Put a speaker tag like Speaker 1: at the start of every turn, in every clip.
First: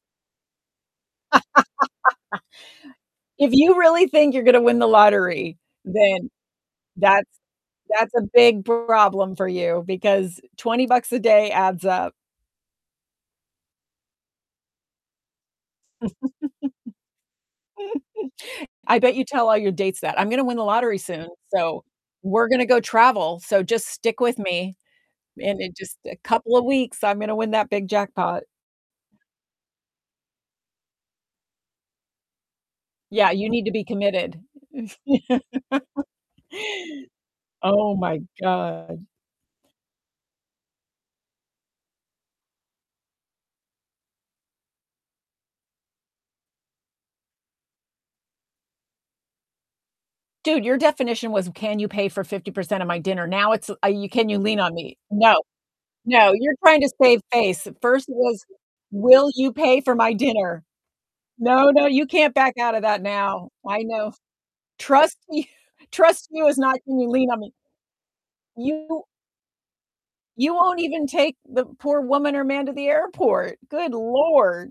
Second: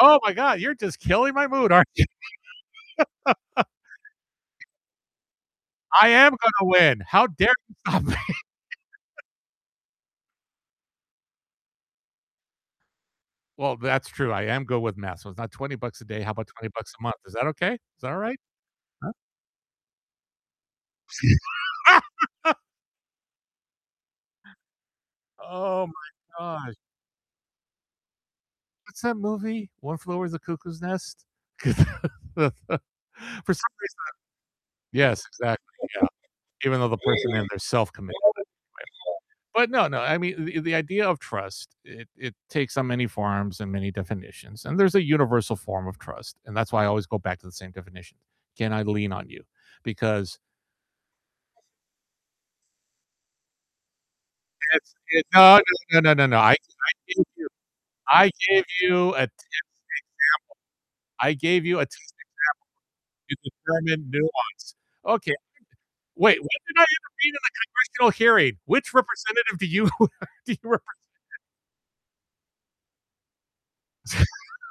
Speaker 1: Oh my God, you're just killing my mood, aren't you?
Speaker 2: If you really think you're gonna win the lottery,
Speaker 1: I
Speaker 2: then
Speaker 1: am gonna win. How
Speaker 2: that's
Speaker 1: dare you stop
Speaker 2: that's
Speaker 1: me?
Speaker 2: a big problem for you, because 20 bucks a day adds up.
Speaker 1: Well, that's true. I am good with math, so it's not 20 bucks a day, how about 20 bucks a month? Is that okay? Is that all right?
Speaker 2: I
Speaker 1: Huh?
Speaker 2: bet you tell all your dates that. "I'm gonna win the lottery soon, so we're gonna go travel, so just stick with me, and in
Speaker 1: Oh
Speaker 2: just a
Speaker 1: my
Speaker 2: couple of
Speaker 1: gosh.
Speaker 2: weeks, I'm gonna win that big jackpot."
Speaker 1: What's that movie? One Flew Over the Cuckoo's Nest? For some
Speaker 2: Yeah, you need to be
Speaker 1: reason I
Speaker 2: committed.
Speaker 1: yes, exactly, yeah. Even though the person in there
Speaker 2: Oh
Speaker 1: self-committed
Speaker 2: my
Speaker 1: anyway,
Speaker 2: God.
Speaker 1: but no, no, I mean, the the idea of trust, it it takes on many forms and many definitions, and there's a universal form of trust, and that's why I always go back to the same definition. Can I lean on you? Because
Speaker 2: Dude, your definition was, "Can you pay for 50% of my dinner?" Now it's, uh, "Can you lean on
Speaker 1: That's
Speaker 2: me?"
Speaker 1: it.
Speaker 2: No.
Speaker 1: No, no, no, no,
Speaker 2: No,
Speaker 1: no. I
Speaker 2: you're trying to
Speaker 1: I
Speaker 2: save
Speaker 1: gave you
Speaker 2: face. First it
Speaker 1: I
Speaker 2: was,
Speaker 1: gave you a
Speaker 2: "Will
Speaker 1: test example.
Speaker 2: you pay for my dinner?"
Speaker 1: I gave
Speaker 2: No,
Speaker 1: you
Speaker 2: no,
Speaker 1: a
Speaker 2: you
Speaker 1: test
Speaker 2: can't back out of that
Speaker 1: example to
Speaker 2: now. I know
Speaker 1: determine
Speaker 2: f
Speaker 1: nuance.
Speaker 2: Trust
Speaker 1: Okay. [unintelligible]
Speaker 2: you trust
Speaker 1: Wait,
Speaker 2: you is
Speaker 1: what
Speaker 2: not
Speaker 1: did I
Speaker 2: "can you
Speaker 1: even read
Speaker 2: lean
Speaker 1: in
Speaker 2: on
Speaker 1: the
Speaker 2: me?"
Speaker 1: congressional hearing? Which
Speaker 2: You
Speaker 1: representative do you do
Speaker 2: you
Speaker 1: you
Speaker 2: won't
Speaker 1: represent?
Speaker 2: even take the poor woman or man to the airport. Good Lord.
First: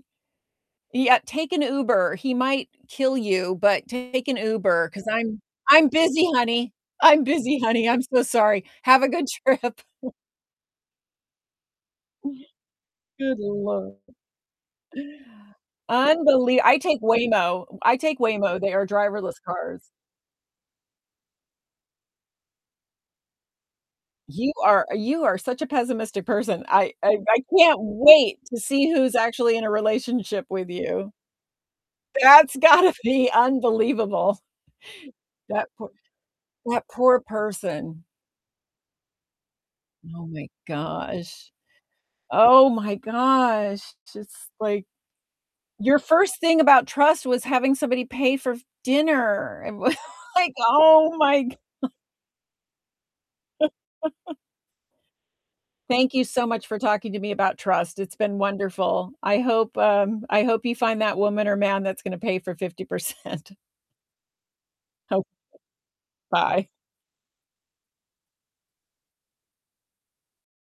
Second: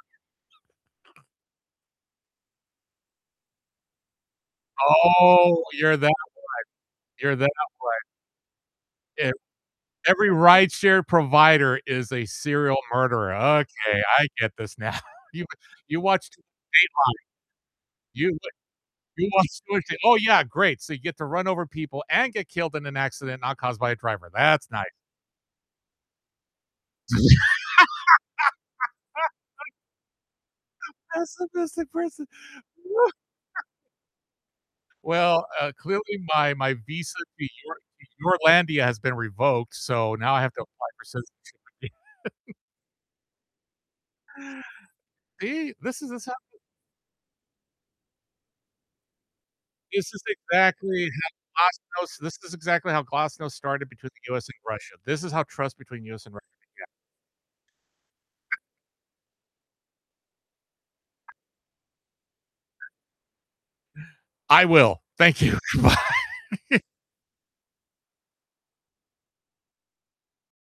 Speaker 2: Yeah, "Take an Uber, he might kill you, but take an Uber, 'cause I'm
Speaker 1: Oh,
Speaker 2: I'm
Speaker 1: you're that way.
Speaker 2: busy, honey. I'm
Speaker 1: You're that
Speaker 2: busy, honey.
Speaker 1: way.
Speaker 2: I'm so sorry. Have a good
Speaker 1: If
Speaker 2: trip."
Speaker 1: every rideshare provider is a serial murder,
Speaker 2: Good Lord.
Speaker 1: okay, I get this now. You w you watched
Speaker 2: Unbeli I take
Speaker 1: Dateline.
Speaker 2: Waymo. I take
Speaker 1: You w
Speaker 2: Waymo. They are
Speaker 1: you
Speaker 2: driverless
Speaker 1: watched
Speaker 2: cars.
Speaker 1: [unintelligible] Oh yeah, great, so you get to run over people and get killed in an accident not caused by a driver.
Speaker 2: You
Speaker 1: That's nice.
Speaker 2: are you are such a pessimistic person. I I I can't wait to see who's actually in a relationship with you.
Speaker 1: Pessimistic person.
Speaker 2: That's gotta
Speaker 1: Wha
Speaker 2: be unbelievable.
Speaker 1: Well,
Speaker 2: That
Speaker 1: uh,
Speaker 2: poo
Speaker 1: clearly my my
Speaker 2: that
Speaker 1: visa
Speaker 2: poor
Speaker 1: to Your
Speaker 2: person.
Speaker 1: to Yourlandia has been revoked, so
Speaker 2: Oh
Speaker 1: now I
Speaker 2: my
Speaker 1: have to apply for citizenship
Speaker 2: gosh.
Speaker 1: again.
Speaker 2: Oh my gosh. It's just, like,
Speaker 1: See?
Speaker 2: your
Speaker 1: This is
Speaker 2: first
Speaker 1: [unintelligible]
Speaker 2: thing about trust was having somebody pay for f dinner. It was,
Speaker 1: This is
Speaker 2: like,
Speaker 1: exactly
Speaker 2: oh my g
Speaker 1: how Glasnost this is exactly how Glasnost started between the US and Russia. This is how trust between
Speaker 2: Thank you
Speaker 1: US and
Speaker 2: so
Speaker 1: Russia
Speaker 2: much for
Speaker 1: began.
Speaker 2: talking to me about trust. It's been wonderful. I hope, um, I hope you find that woman or man that's gonna pay for 50%.
Speaker 1: I will.
Speaker 2: Hope
Speaker 1: Thank you. Goodbye.
Speaker 2: bye.